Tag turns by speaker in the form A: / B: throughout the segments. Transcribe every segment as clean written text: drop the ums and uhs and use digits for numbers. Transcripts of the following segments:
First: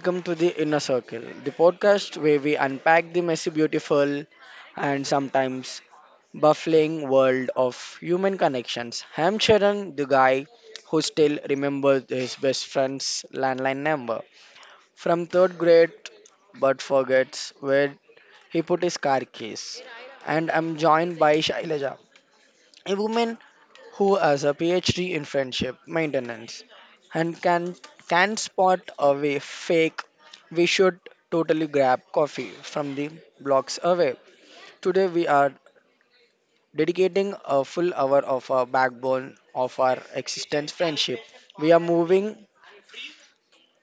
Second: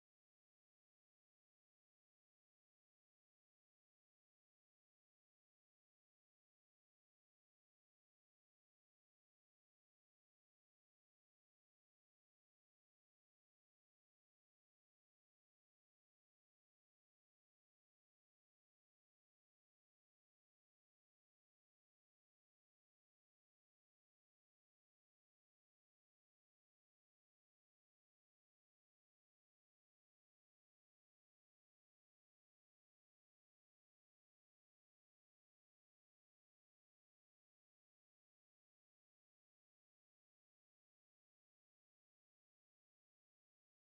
A: welcome to the Inner Circle, the podcast where we unpack the messy, beautiful, and sometimes baffling world of human connections. I'm Sharan, the guy who still remembers his best friend's landline number from third grade but forgets where he put his car keys. And I'm joined by Shailaja, a woman who has a PhD in friendship maintenance and can spot away fake. We should totally grab coffee from the blocks away. Today we are dedicating a full hour of our backbone of our existence friendship. We are moving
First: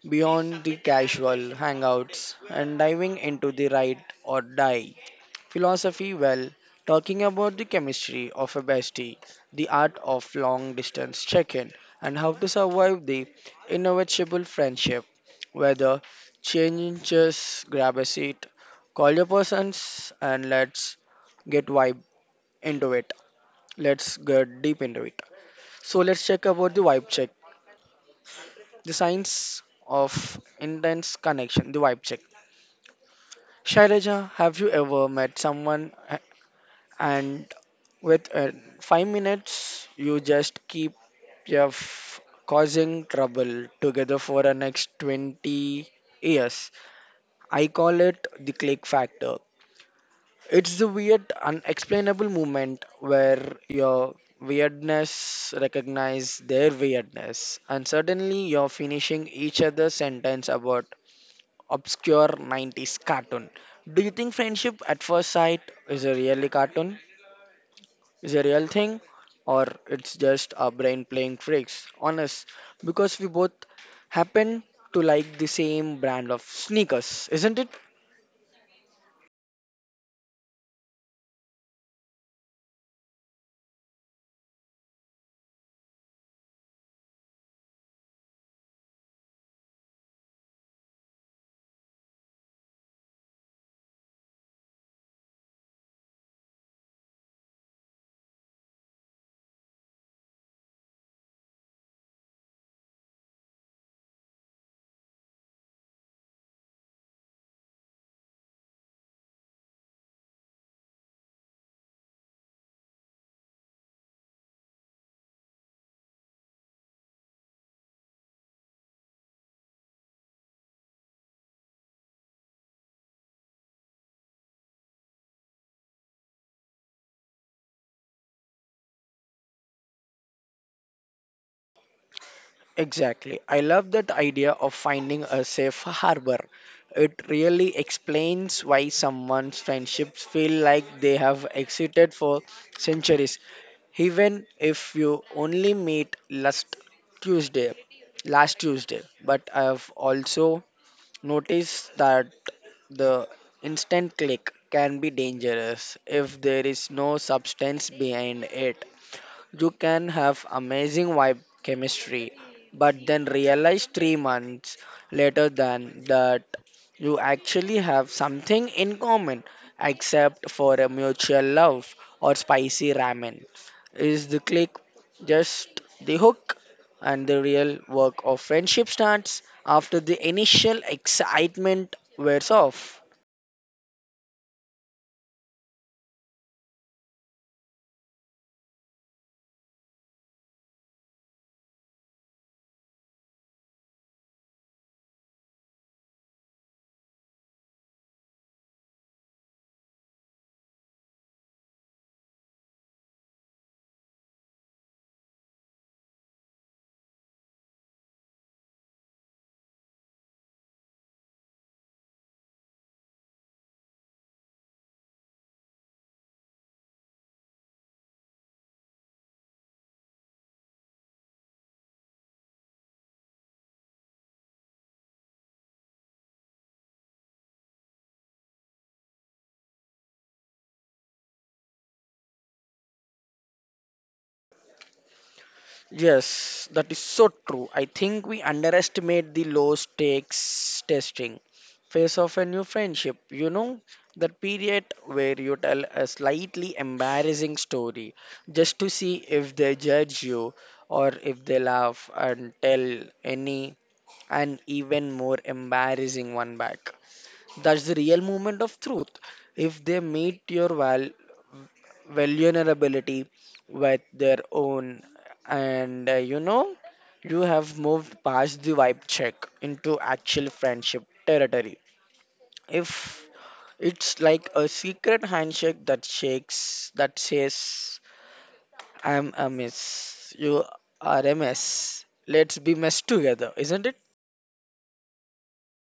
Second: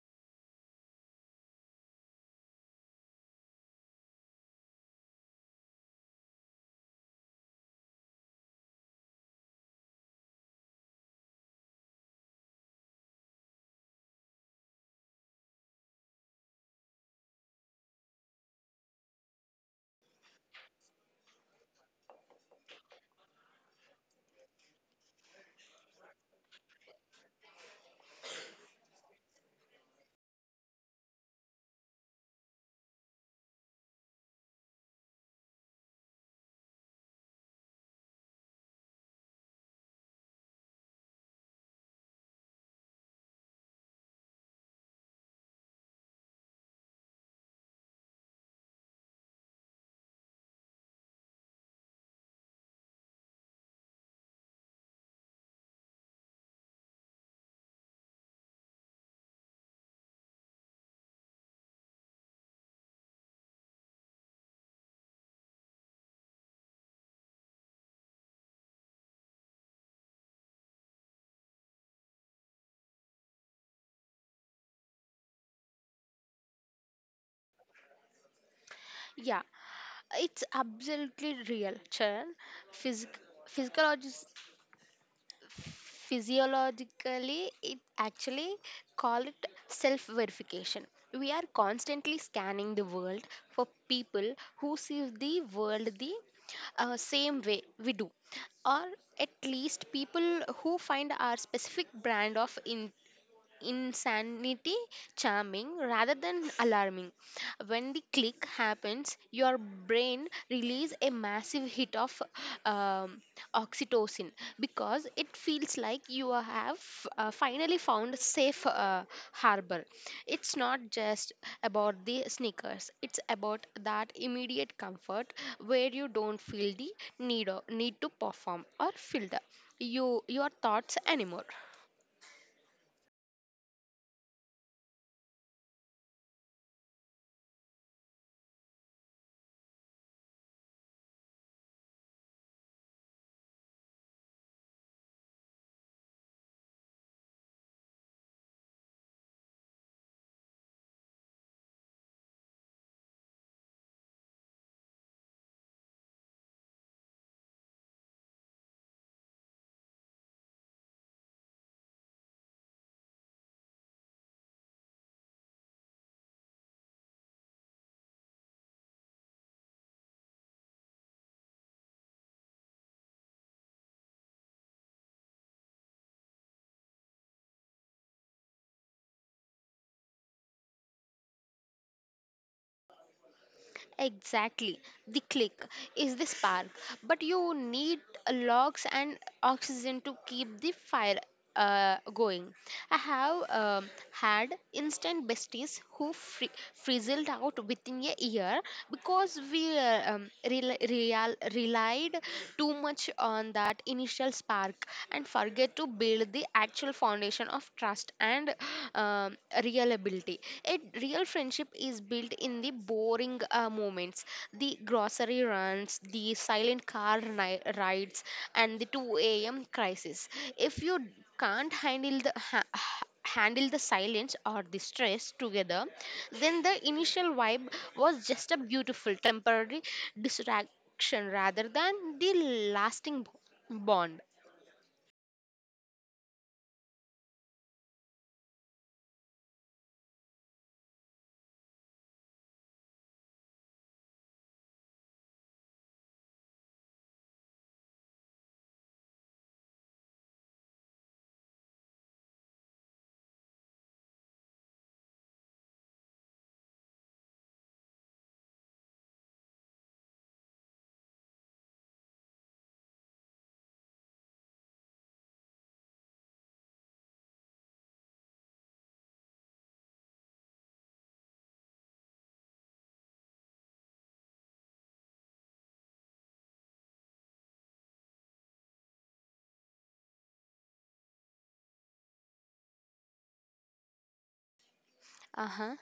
A: beyond the casual hangouts and diving into the right or die philosophy. Well, talking about the chemistry of a bestie, the art of long distance check in, and how to survive the inevitable friendship. Whether changes, grab a seat, call your persons, and let's get vibe into it. Let's get deep into it. So, let's check about the vibe check, the science of intense connection, the vibe check. Shailaja, have you ever met someone a- and With 5 minutes, you just keep your causing trouble together for the next 20 years? I call it the click factor. It's the weird, unexplainable moment where your weirdness recognize their weirdness, and suddenly you're finishing each other's sentence about obscure 90s cartoon. Do you think friendship at first sight is a really cartoon? Is a real thing, or it's just our brain playing tricks on us because we both happen to like the same brand of sneakers, isn't it?
B: Yeah, it's absolutely real, Charan. Physic- physiologis- physiologically, it actually called it self-verification. We are constantly scanning the world for people who see the world the same way we do, or at least people who find our specific brand of insanity charming rather than alarming. When the click happens, your brain releases a massive hit of um, oxytocin because it feels like you have finally found a safe harbor. It's not just about the sneakers, it's about that immediate comfort where you don't feel the need to perform or filter your thoughts anymore.
A: Exactly. I love that idea of finding a safe harbor. It really explains why someone's friendships feel like they have existed for centuries, even if you only meet Tuesday, last Tuesday. But I have also notice that the instant click can be dangerous if there is no substance behind it. You can have amazing vibe chemistry, but then realize 3 months later than that you actually have something in common except for a mutual love or spicy ramen. Is the click just the hook? And the real work of friendship starts after the initial excitement wears off.
B: Exactly. The click is the spark, but you need logs and oxygen to keep the fire going. I have had instant besties who frizzled out within a year because we relied too much on that initial spark and forget to build the actual foundation of trust and uh, um, real ability. A real friendship is built in the boring moments, the grocery runs, the silent car rides, and the 2 a.m. crisis. If you can't handle the silence or the stress together, then the initial vibe was just a beautiful temporary distraction rather than the lasting bond.
A: Yes, that is so true. I think we underestimate the low stakes testing phase of a new friendship. You know, that period where you tell a slightly embarrassing story just to see if they judge you or if they laugh and tell any an even more embarrassing one back. That's the real moment of truth. If they meet your val vulnerability with their own, and you know you have moved past the vibe check into actual friendship territory, if it's like a secret handshake that shakes that says, I'm a miss, you are a mess, let's be mess together, isn't it?
B: Uh huh.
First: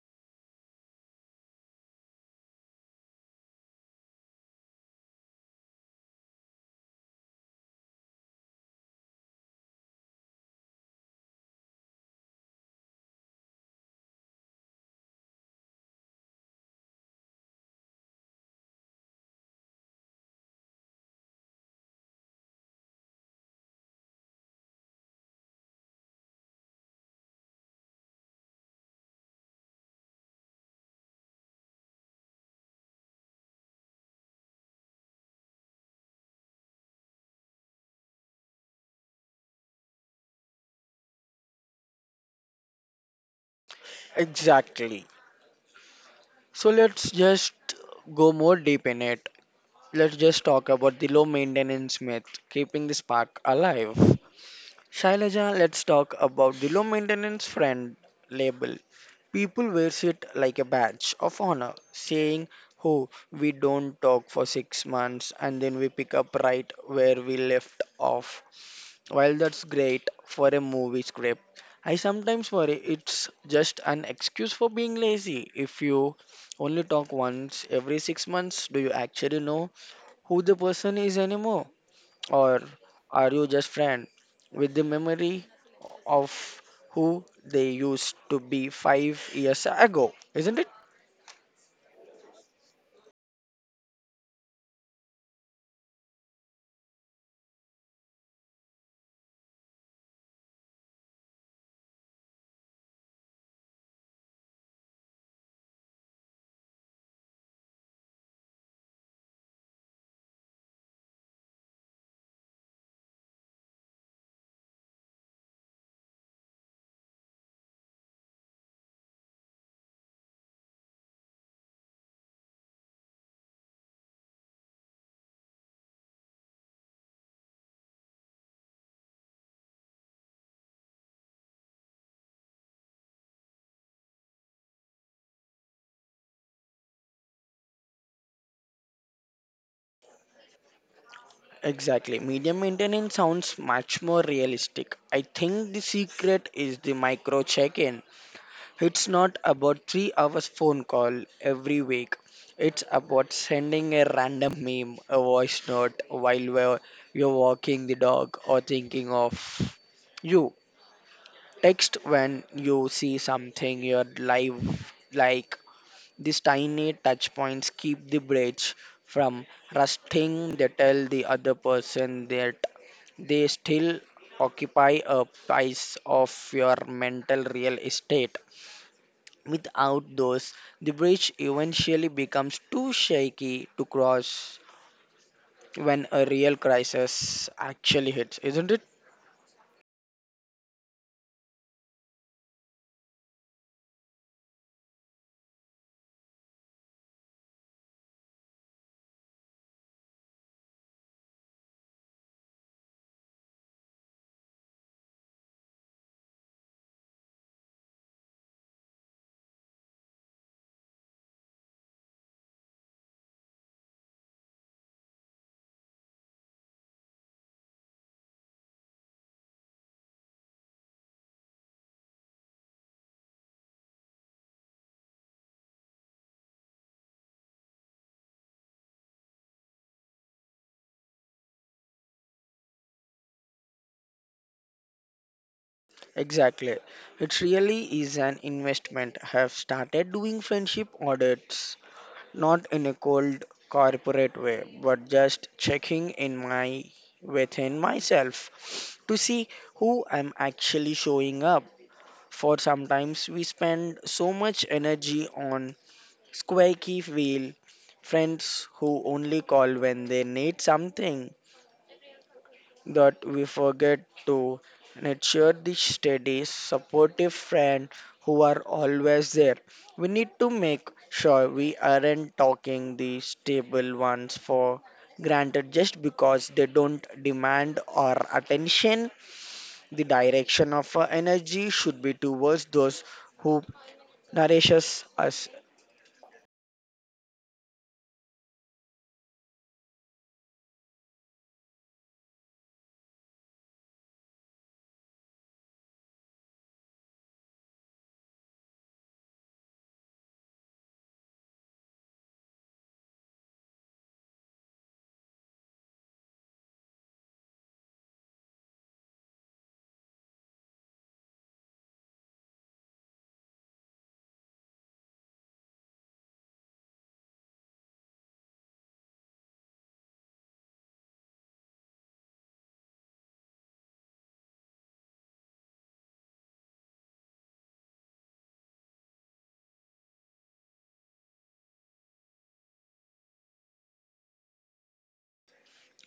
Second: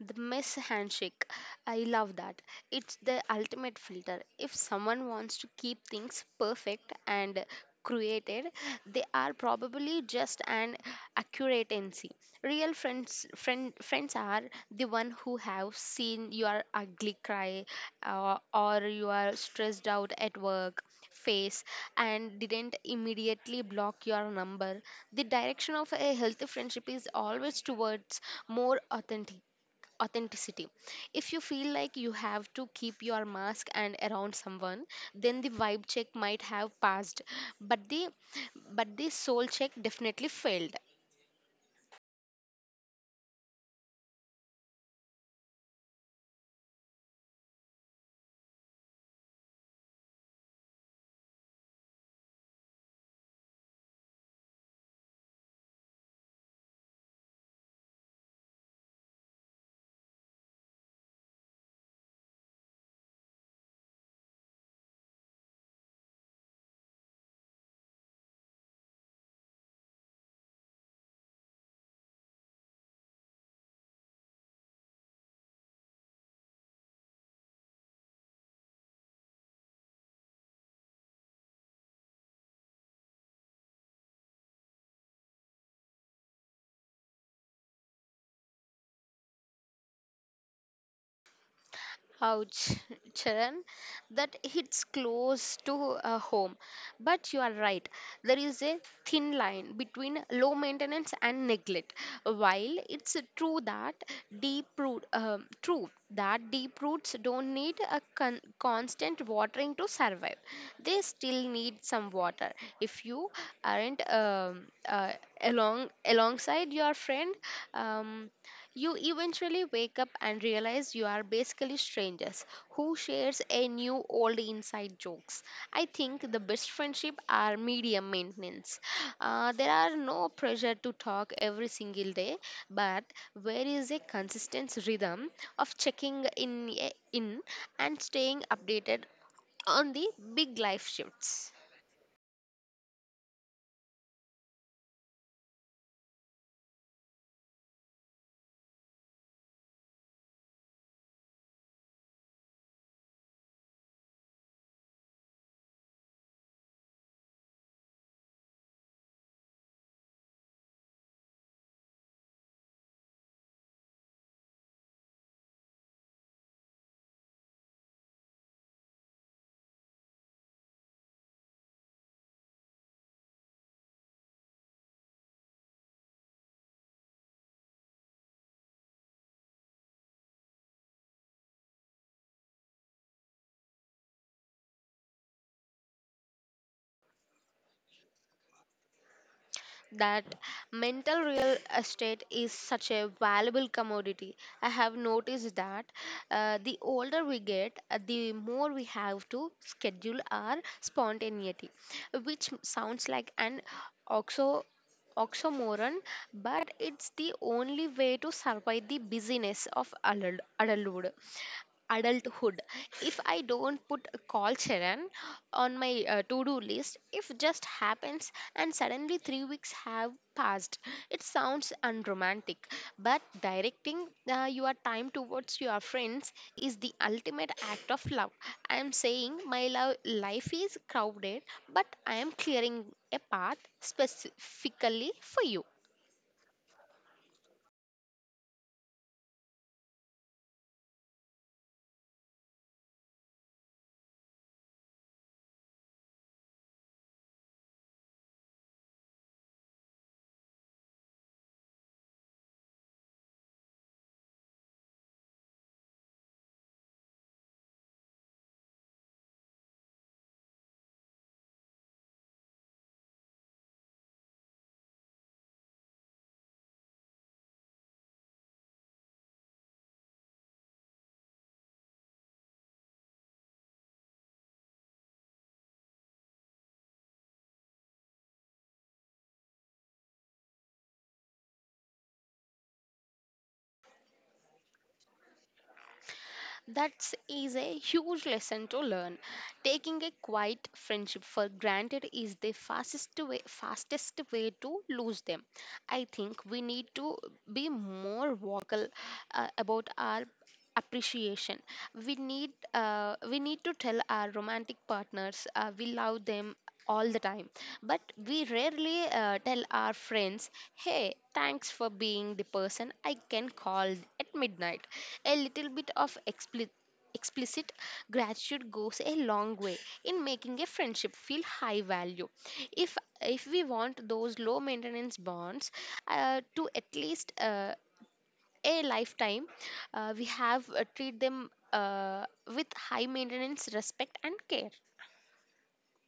B: The mess handshake. I love that. It's the ultimate filter. If someone wants to keep things perfect and created, they are probably just an accuratency. Real friends are the one who have seen your ugly cry or you are stressed out at work face and didn't immediately block your number. The direction of a healthy friendship is always towards more authenticity. If you feel like you have to keep your mask and around someone, then the vibe check might have passed, but the soul check definitely failed.
A: Exactly. So let's just go more deep in it. Let's just talk about the low maintenance myth, keeping the spark alive. Shailaja, let's talk about the low maintenance friend label. People wears it like a badge of honor, saying, "Oh, we don't talk for 6 months and then we pick up right where we left off." While that's great for a movie script, I sometimes worry it's just an excuse for being lazy. If you only talk once every 6 months, do you actually know who the person is anymore? Or are you just friend with the memory of who they used to be 5 years ago? Isn't it?
B: Ouch, Charan, that hits close to home. But you are right, there is a thin line between low maintenance and neglect. While it's true that deep roots don't need a constant watering to survive, they still need some water. If you aren't alongside your friend. Um, you eventually wake up and realize you are basically strangers who shares a new old inside jokes. I think the best friendship are medium maintenance. There are no pressure to talk every single day, but where is a consistent rhythm of checking in and staying updated on the big life shifts.
A: Exactly. Medium maintenance sounds much more realistic. I think the secret is the micro check in. It's not about 3 hours phone call every week. It's about sending a random meme, a voice note while you're walking the dog, or thinking of you. Text when you see something your life, like these tiny touch points keep the bridge from rusting. They tell the other person that they still occupy a piece of your mental real estate. Without those, the bridge eventually becomes too shaky to cross when a real crisis actually hits, isn't it?
B: That mental real estate is such a valuable commodity. I have noticed that the older we get, the more we have to schedule our spontaneity, which sounds like an oxymoron oxymoron, but it's the only way to survive the busyness of adulthood. Adulthood. If I don't put a call Sharon on my to-do list, if just happens and suddenly 3 weeks have past. It sounds unromantic, but directing your time towards your friends is the ultimate act of love. I am saying my love life is crowded, but I am clearing a path specifically for you.
A: Exactly. It really is an investment. I have started doing friendship audits, not in a cold corporate way, but just checking in my within myself to see who I'm actually showing up. For sometimes we spend so much energy on squeaky wheel friends who only call when they need something that we forget to nurture the steady, supportive friend who are always there. We need to make sure we aren't talking the stable ones for granted just because they don't demand our attention. The direction of our energy should be towards those who nourishes us.
B: That is a huge lesson to learn. Taking a quiet friendship for granted is the fastest way to lose them. I think we need to be more vocal about our appreciation. We need to tell our romantic partners we love them all the time, but we rarely tell our friends, hey, thanks for being the person I can call at midnight. A little bit of explicit gratitude goes a long way in making a friendship feel high value. If we want those low maintenance bonds to at least a lifetime, we have treat them with high maintenance respect and care.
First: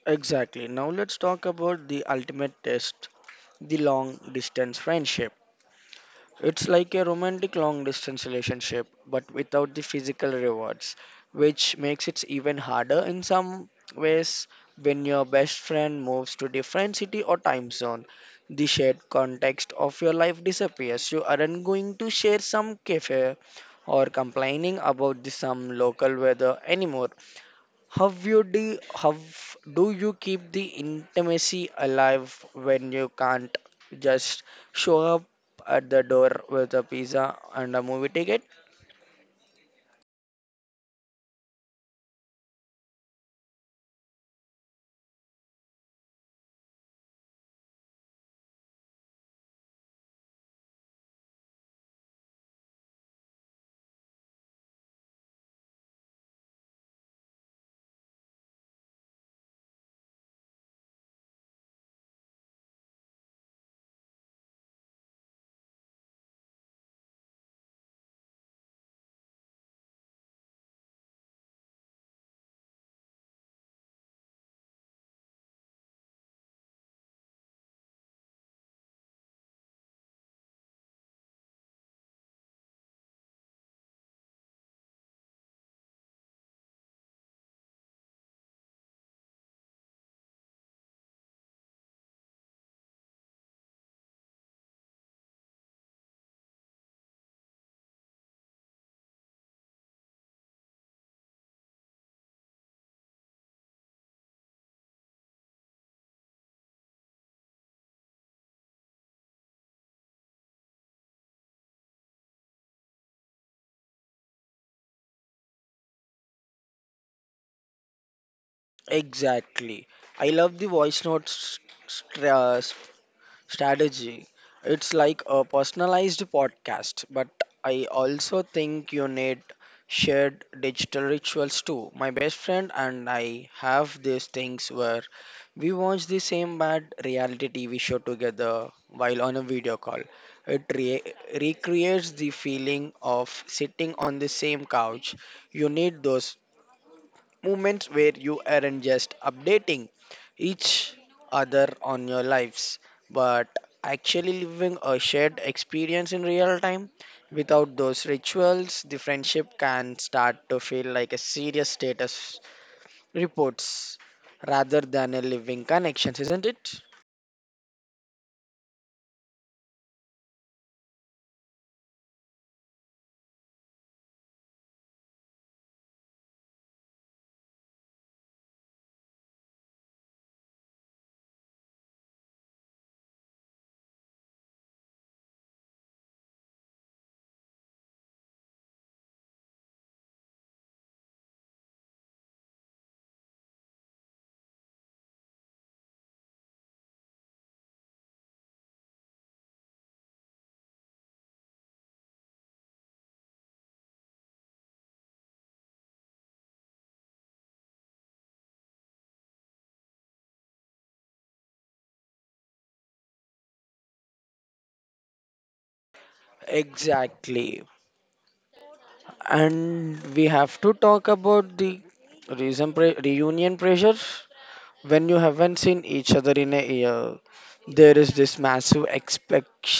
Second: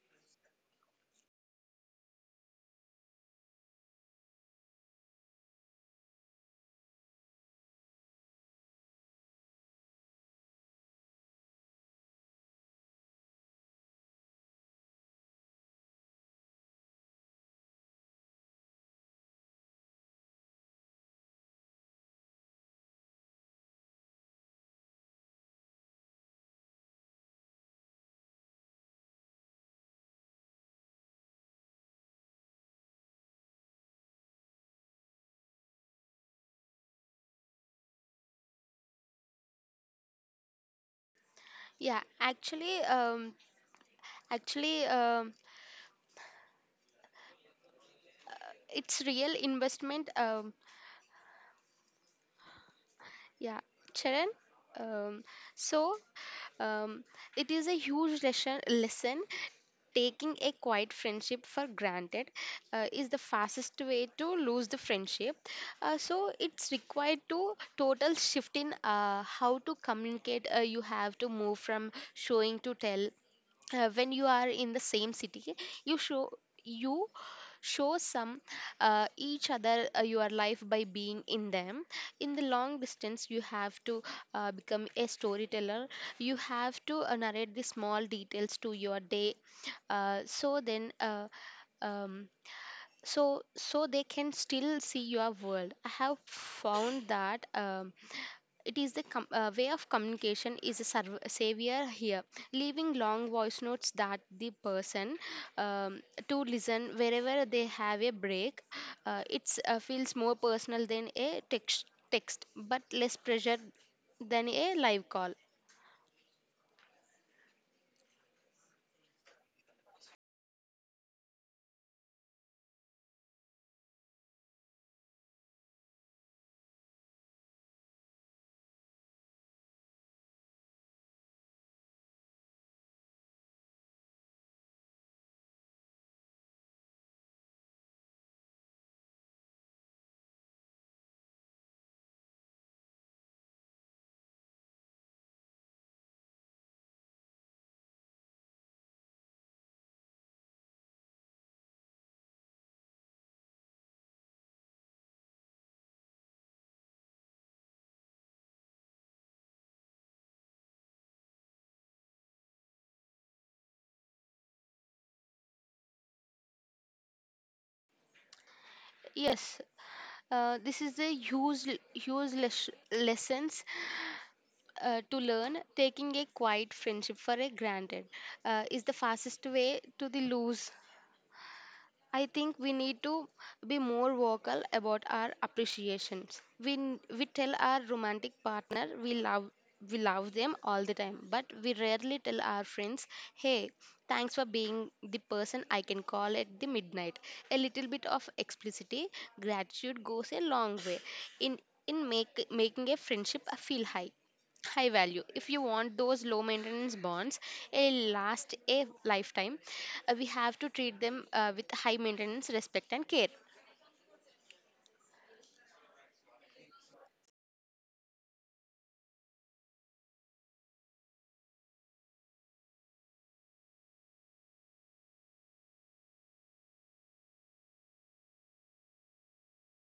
A: Exactly. Now let's talk about the ultimate test, the long distance friendship. It's like a romantic long distance relationship, but without the physical rewards, which makes it even harder in some ways when your best friend moves to different city or time zone. The shared context of your life disappears. You aren't going to share some cafe or complaining about the some local weather anymore. How do you keep the intimacy alive when you can't just show up at the door with a pizza and a movie ticket?
B: Yeah, actually, it's real investment. Yeah, Charan. Um, so um, it is a huge lesson. Taking a quiet friendship for granted is the fastest way to lose the friendship. So it's required to total shift in how to communicate. You have to move from showing to tell when you are in the same city. You show you show some each other your life by being in them. In the long distance you have to become a storyteller. You have to narrate the small details to your day so then um, so they can still see your world. I have found that it is the way of communication is a savior here. Leaving long voice notes that the person um, to listen wherever they have a break, it's feels more personal than a text but less pressure than a live call.
A: Exactly. I love the voice notes strategy. It's like a personalized podcast, but I also think you need shared digital rituals too. My best friend and I have these things where we watch the same bad reality TV show together while on a video call. It recreates the feeling of sitting on the same couch. You need those moments where you aren't just updating each other on your lives, but actually living a shared experience in real time. Without those rituals, the friendship can start to feel like a serious status reports rather than a living connections, isn't it?
B: Yes, this is a huge lessons to learn. Taking a quiet friendship for a granted is the fastest way to the lose. I think we need to be more vocal about our appreciations. We tell our romantic partner we love them all the time, but we rarely tell our friends, hey, thanks for being the person I can call at the midnight. A little bit of explicity gratitude goes a long way in in making a friendship feel high value. If you want those low maintenance bonds a last a lifetime, we have to treat them with high maintenance respect and care.
A: Exactly. And we have to talk about the reunion pressure when you haven't seen each other in a year. There is this massive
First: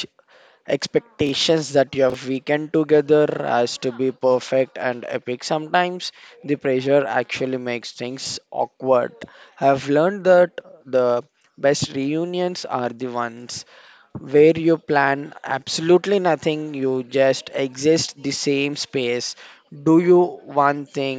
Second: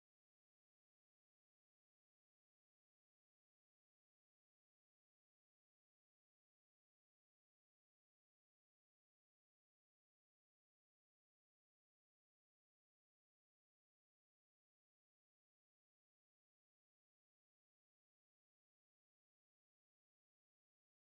A: expectations that your weekend together has to be perfect and epic. Sometimes the pressure actually makes things awkward. I've learned that the best reunions are the ones where you plan absolutely nothing. You just exist the same space, do you one thing,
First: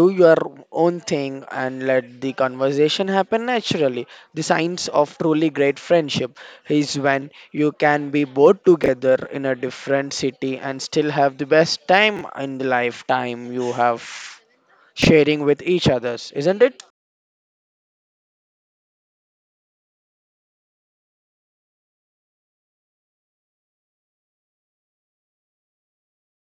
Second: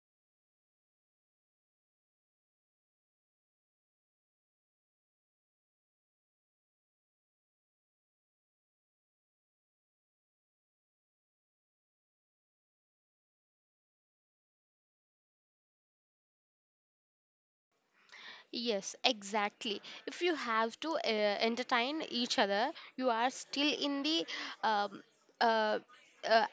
A: do your own thing, and let the conversation happen naturally. The signs of truly great friendship is when you can be both together in a different city and still have the best time in the lifetime you have sharing with each others, isn't it?
B: Yes, exactly. If you have to entertain each other, you are still in the um, uh, uh,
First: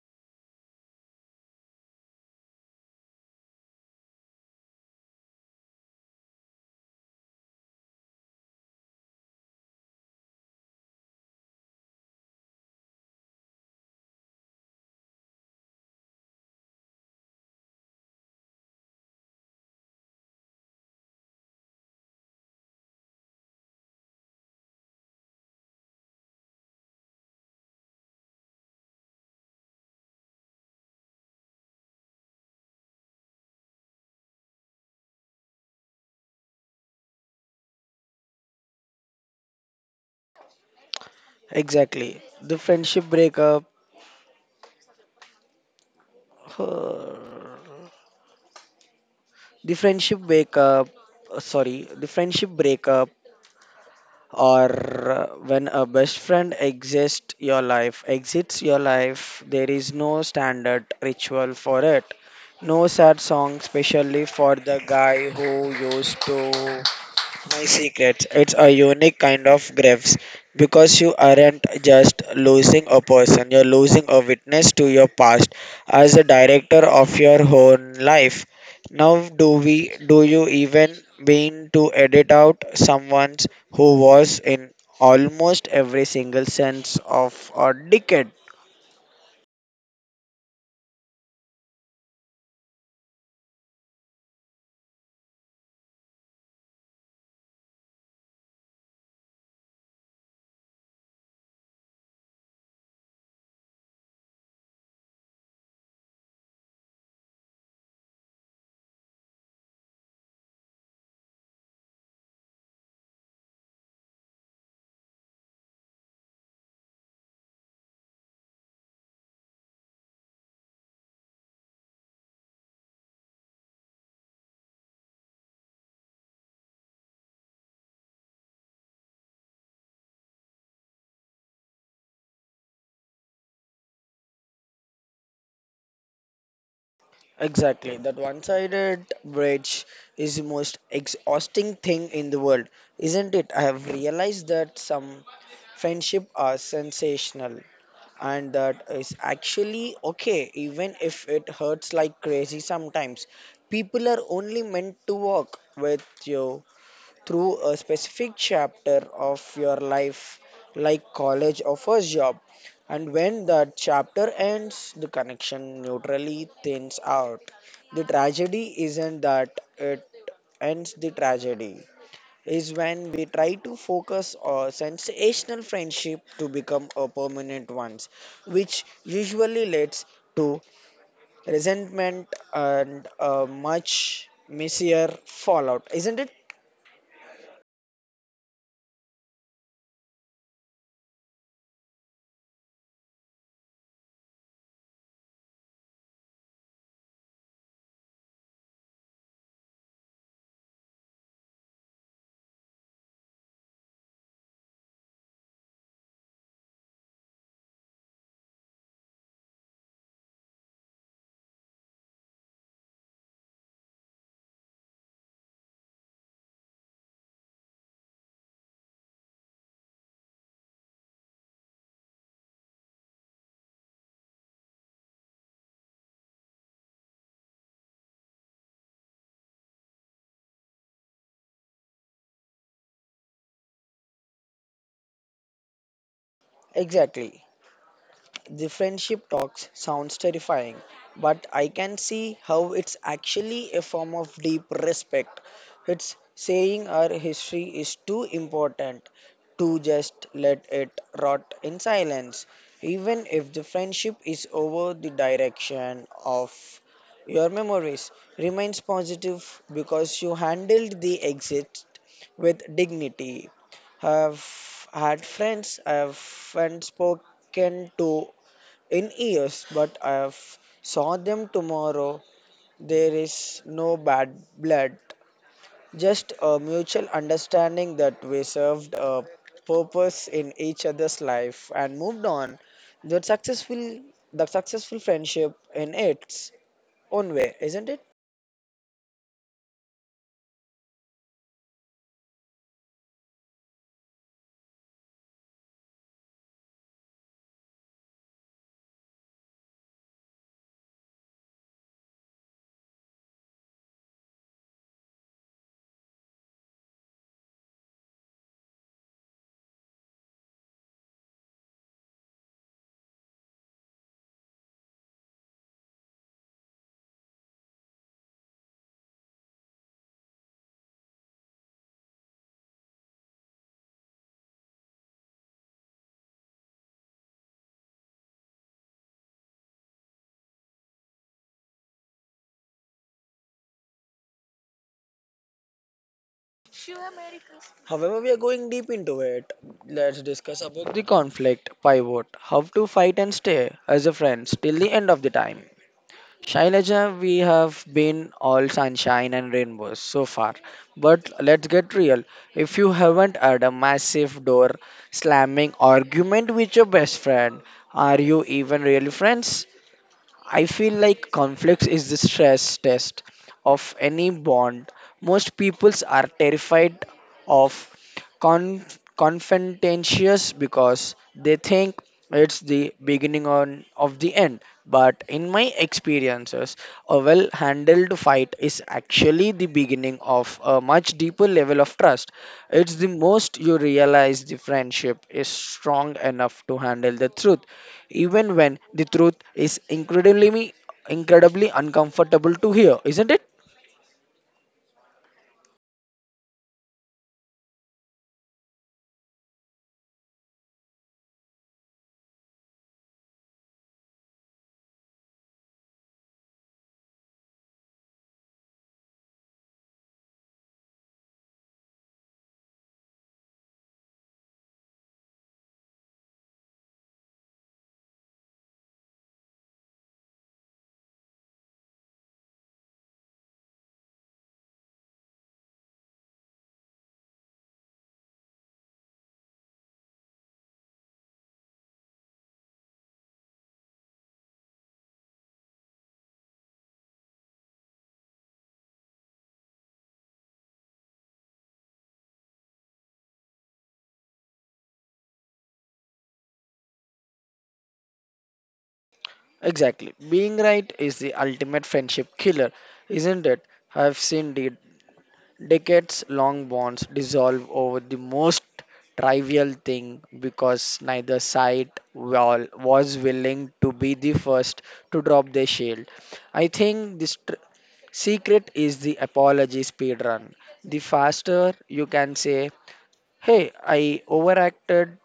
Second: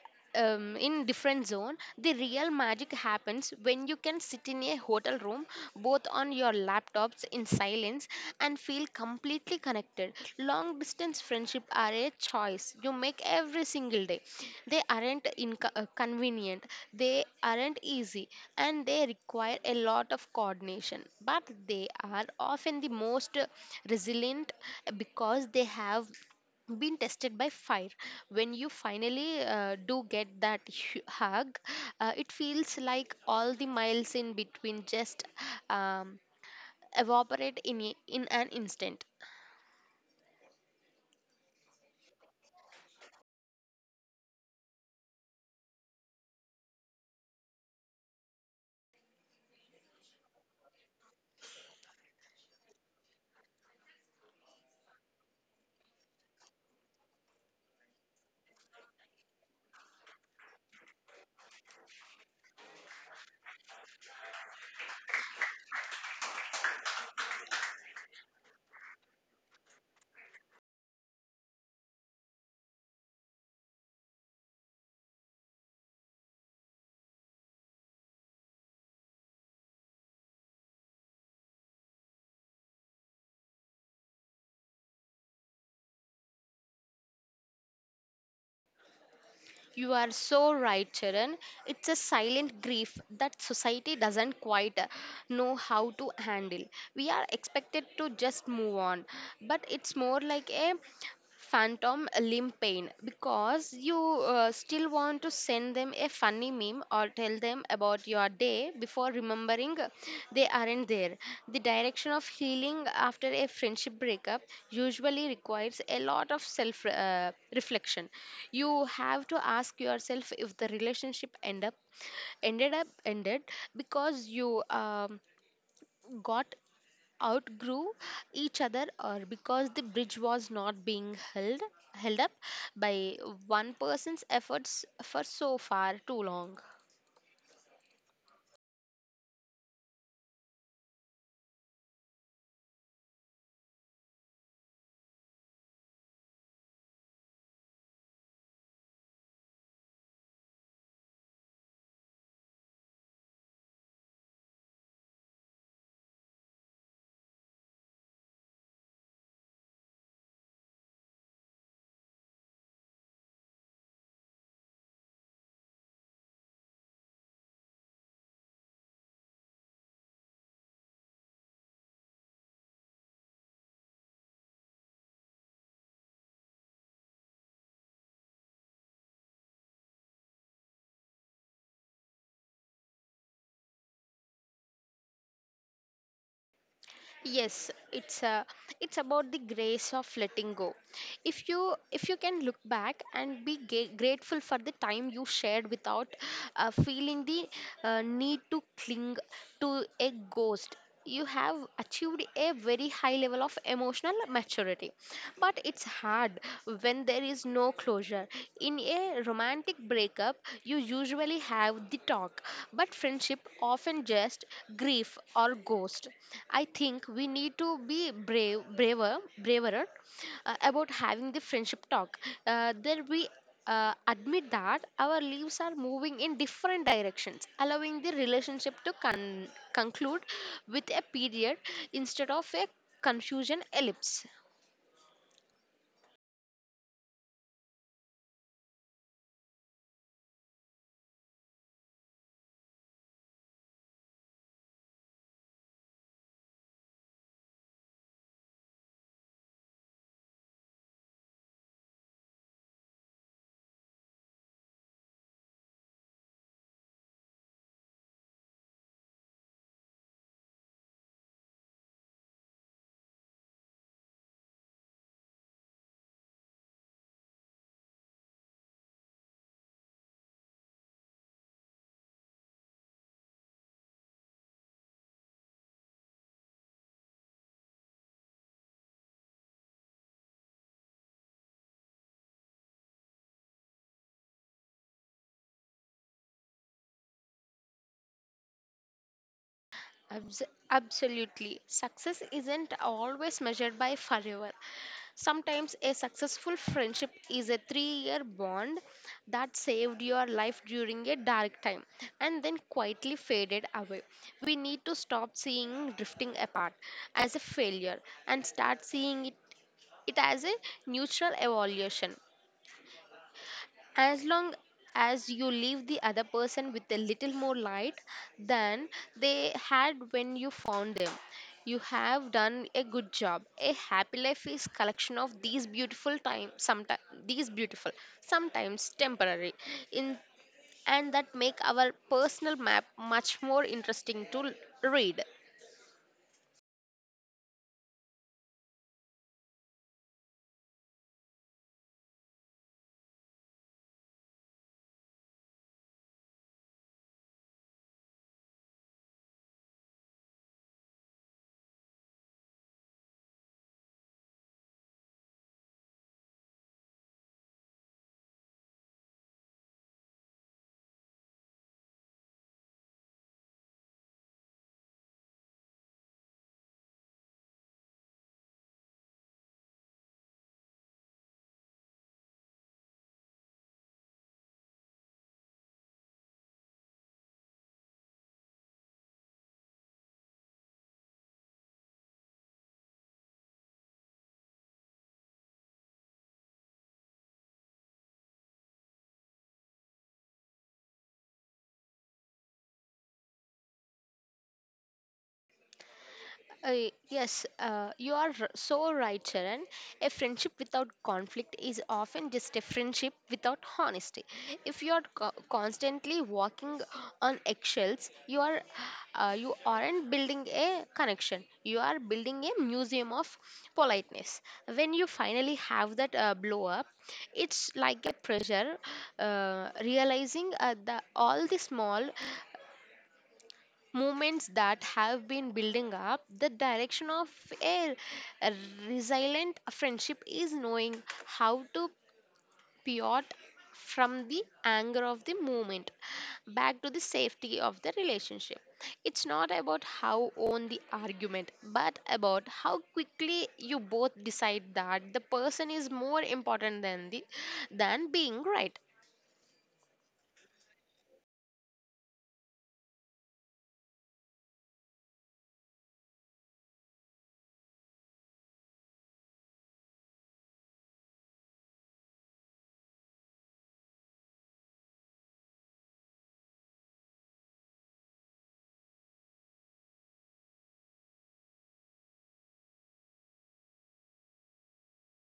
B: in different zone. The real magic happens when you can sit in a hotel room both on your laptops in silence and feel completely connected. Long distance friendship are a choice you make every single day. They aren't convenient, they aren't easy, and they require a lot of coordination. But they are often the most resilient because they have been tested by fire. When you finally do get that hug, it feels like all the miles in between just um, evaporate in an instant.
A: Exactly. The friendship breakup. The friendship breakup. The friendship breakup, or when a best friend exists your life, exits your life, there is no standard ritual for it, no sad song specially for the guy who used to my secret. It's a unique kind of graves, because you aren't just losing a person, you're losing a witness to your past as a director of your own life. Now do you even mean to edit out someone who was in almost every single sense of a decade?
B: You are so right, Charan. It's a silent grief that society doesn't quite know how to handle. We are expected to just move on, but it's more like a phantom limb pain because you still want to send them a funny meme or tell them about your day before remembering they aren't there. The direction of healing after a friendship breakup usually requires a lot of self reflection. You have to ask yourself if the relationship end up ended because you got outgrew each other, or because the bridge was not being held up by one person's efforts for so far too long.
A: Exactly. That one sided bridge is the most exhausting thing in the world, isn't it? I have realized that some friendship are sensational, and that is actually okay, even if it hurts like crazy sometimes. People are only meant to work with you through a specific chapter of your life, like college or first job. And when that chapter ends, the connection neutrally thins out. The tragedy isn't that it ends, the tragedy, is when we try to focus a sensational friendship to become a permanent one, which usually leads to resentment and a much messier fallout, isn't it?
B: Yes, it's about the grace of letting go. If you can look back and be grateful for the time you shared without feeling the need to cling to a ghost, you have achieved a very high level of emotional maturity. But it's hard when there is no closure. In a romantic breakup you usually have the talk, but friendship often just grief or ghost. I think we need to be braver about having the friendship talk. There we admit that our lives are moving in different directions, allowing the relationship to conclude with a period instead of a confusion ellipse.
A: Exactly. The friendship talks sounds terrifying, but I can see how it's actually a form of deep respect. It's saying our history is too important to just let it rot in silence. Even if the friendship is over, the direction of your memories remains positive because you handled the exit with dignity. Have had friends, I've and spoken to in years, but I've saw them tomorrow. There is no bad blood, just a mutual understanding that we served a purpose in each other's life and moved on. That successful, the successful friendship in its own way, isn't it?
B: Abs- Absolutely. Success isn't always measured by forever. Sometimes a successful friendship is a 3 year bond that saved your life during a dark time and then quietly faded away. We need to stop seeing drifting apart as a failure and start seeing it as a neutral evolution. As long as you leave the other person with a little more light than they had when you found them, you have done a good job. A happy life is collection of these beautiful time sometimes, these beautiful sometimes temporary, in and that make our personal map much more interesting to read.
A: However, we are going deep into it. Let's discuss about the conflict pivot, how to fight and stay as a friend till the end of the time. Shailaja, we have been all sunshine and rainbows so far. But let's get real. If you haven't had a massive door slamming argument with your best friend, are you even really friends? I feel like conflicts is the stress test of any bond. Most peoples are terrified of con- confrontations because they think it's the beginning on, of the end. But in my experiences, a well handled fight is actually the beginning of a much deeper level of trust. It's the most you realize the friendship is strong enough to handle the truth, even when the truth is incredibly, incredibly uncomfortable to hear, isn't it?
B: Uh, yes, you are so right, Sharon. A friendship without conflict is often just a friendship without honesty. If you are constantly walking on eggshells, you aren't building a connection. You are building a museum of politeness. When you finally have that blow up, it's like a pressure realizing the all the small movements that have been building up. The direction of a resilient friendship is knowing how to pivot from the anger of the moment back to the safety of the relationship. It's not about how own the argument, but about how quickly you both decide that the person is more important than the than being right.
A: Exactly. Being right is the ultimate friendship killer, isn't it? I've seen the decades long bonds dissolve over the most trivial thing because neither side wall was willing to be the first to drop their shield. I think this secret is the apology speed run. The faster you can say, "Hey, I overacted,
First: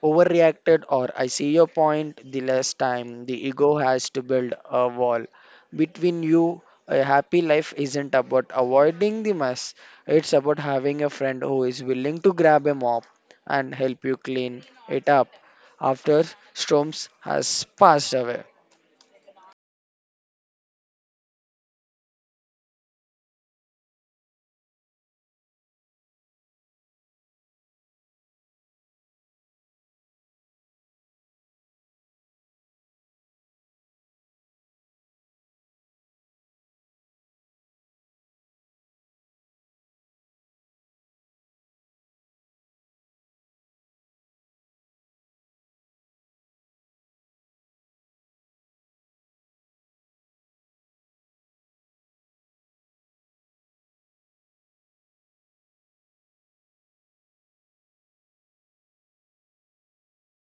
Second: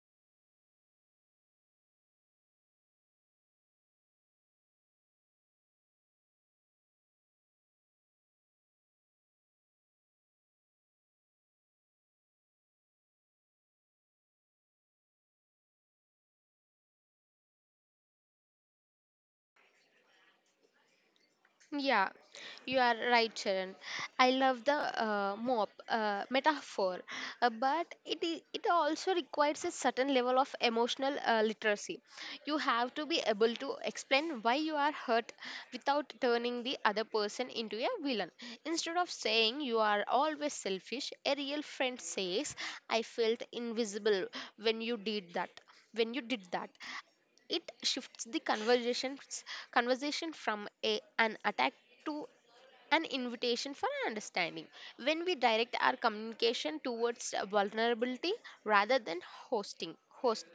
A: overreacted," or "I see your point," the less time the ego has to build a wall between you. A happy life isn't about avoiding the mess, it's about having a friend who is willing to grab a mop and help you clean it up after storms has passed away.
B: Yeah, you are right, Sharon. I love the mop metaphor, but it also requires a certain level of emotional literacy. You have to be able to explain why you are hurt without turning the other person into a villain. Instead of saying you are always selfish, a real friend says, "I felt invisible when you did that." When you did that, it shifts the conversation from an attack to an invitation for understanding. When we direct our communication towards vulnerability rather than host,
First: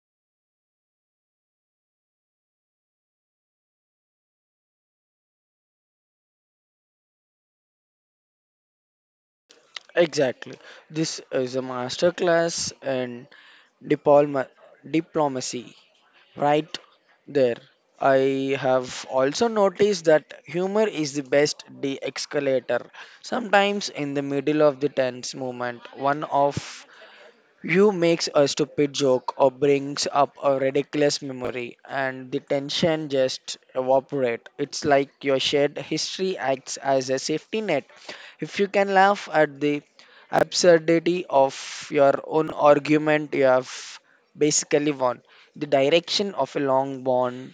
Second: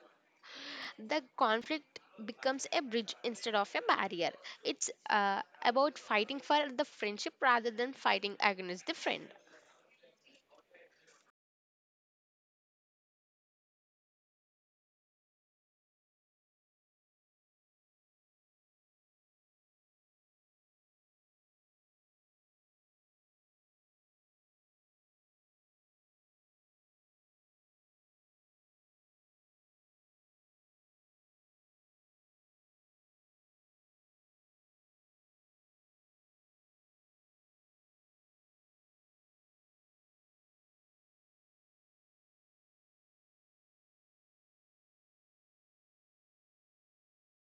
B: the conflict becomes a bridge instead of a barrier. It's about fighting for the friendship rather than fighting against the friend.
A: Exactly. This is a masterclass in Diploma, diplomacy. Right there. I have also noticed that humor is the best de escalator. Sometimes in the middle of the tense moment, one of you makes a stupid joke or brings up a ridiculous memory, and the tension just evaporate. It's like your shared history acts as a safety net. If you can laugh at the absurdity of your own argument, you have basically won. The direction of a long bond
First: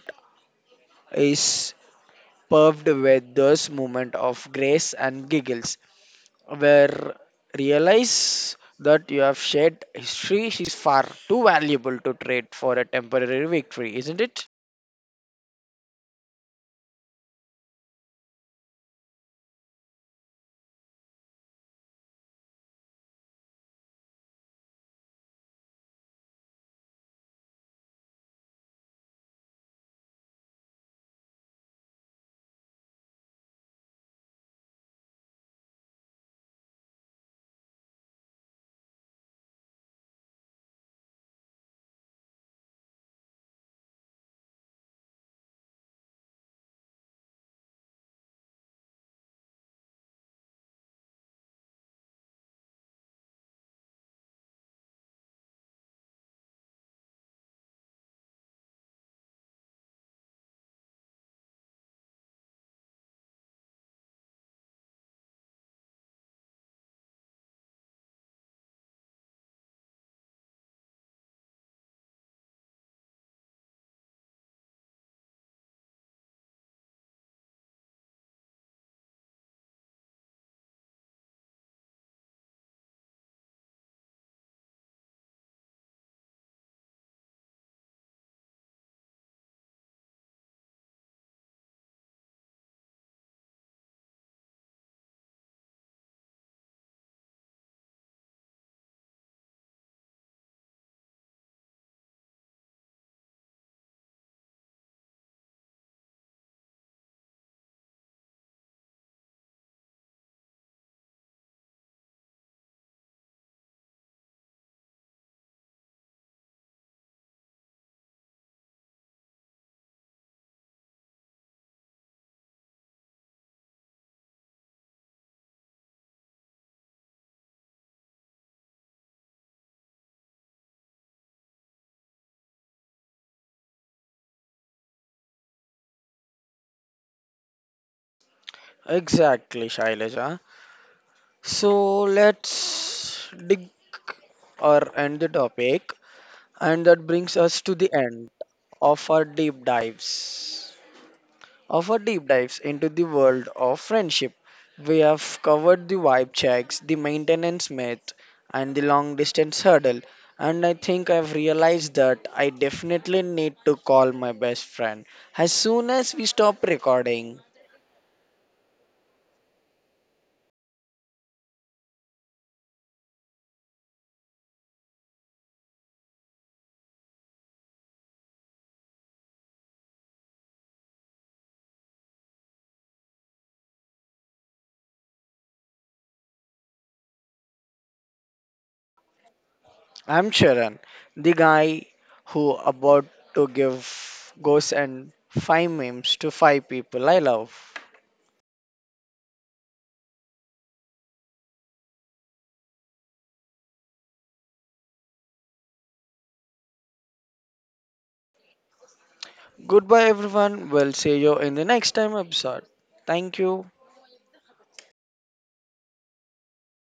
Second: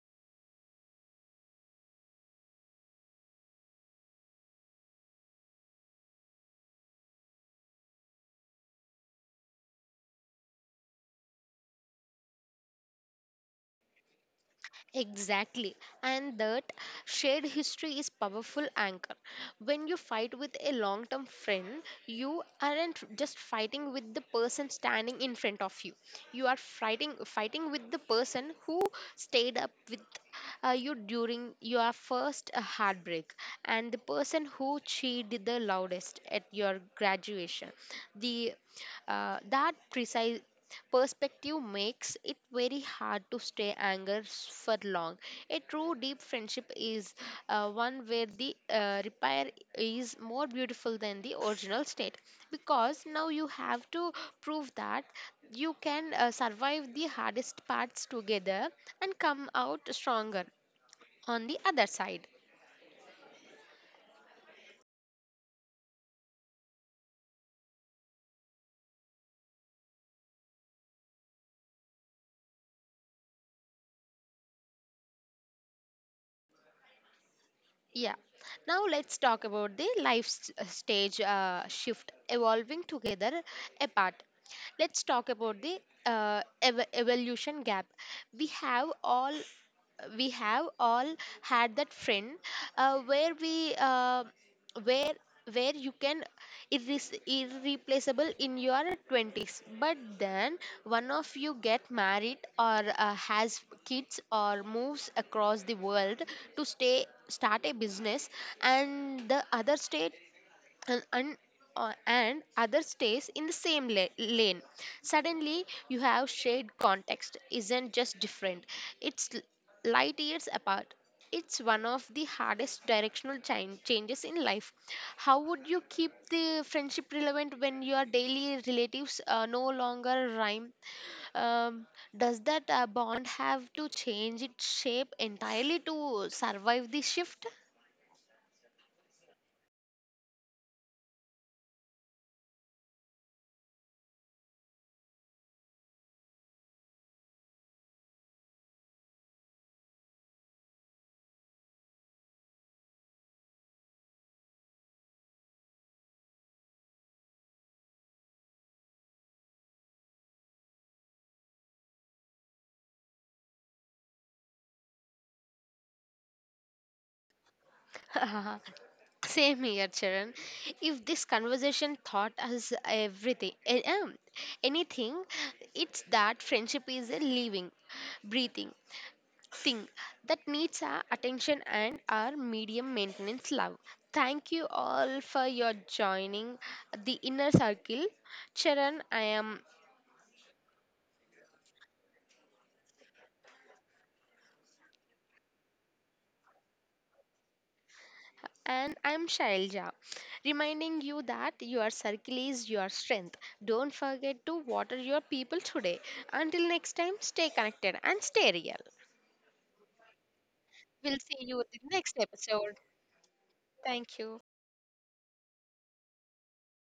A: is paved with those moments of grace and giggles where realize that you have shared history is far too valuable to trade for a temporary victory, isn't it?
B: Exactly. And that shared history is powerful anchor. When you fight with a long-term friend, you aren't just fighting with the person standing in front of you. You are fighting with the person who stayed up with you during your first heartbreak and the person who cheated the loudest at your graduation. The That precise perspective makes it very hard to stay anger for long. A true deep friendship is one where the repair is more beautiful than the original state, because now you have to prove that you can survive the hardest parts together and come out stronger on the other side. Yeah. Now let's talk about the life stage shift evolving together apart. Let's talk about the evolution gap. We have all we have all had that friend where we where where you can irreplaceable in your 20s, but then one of you get married or has kids or moves across the world to stay start a business, and the other state and un, and other stays in the same lane. Suddenly you have shared context isn't just different, it's light years apart. It's one of the hardest directional changes in life. How would you keep the friendship relevant when your daily relatives no longer rhyme? um, does that bond have to change its shape entirely to survive the shift?
A: Exactly, Shailaja. So let's dig or end the topic, and that brings us to the end of our deep dives. Of our deep dives into the world of friendship. We have covered the vibe checks, the maintenance myth, and the long distance hurdle. And I think I've realized that I definitely need to call my best friend as soon as we stop recording.
B: Same here, Charan. If this conversation taught us everything, anything, it's that friendship is a living, breathing thing that needs our attention and our medium maintenance love. Thank you all for your joining the inner circle. Charan, I am.
A: I'm Sharan, the guy who about to give ghosts and five memes to five people I love.
B: And I'm Shailja, reminding you that your circle is your strength. Don't forget to water your people today. Until next time, stay connected and stay real.
A: Goodbye, everyone. We'll
B: We'll
A: see
B: see
A: you in
B: you
A: the
B: in the
A: next time
B: next
A: episode.
B: episode.
A: Thank you.
B: Thank you.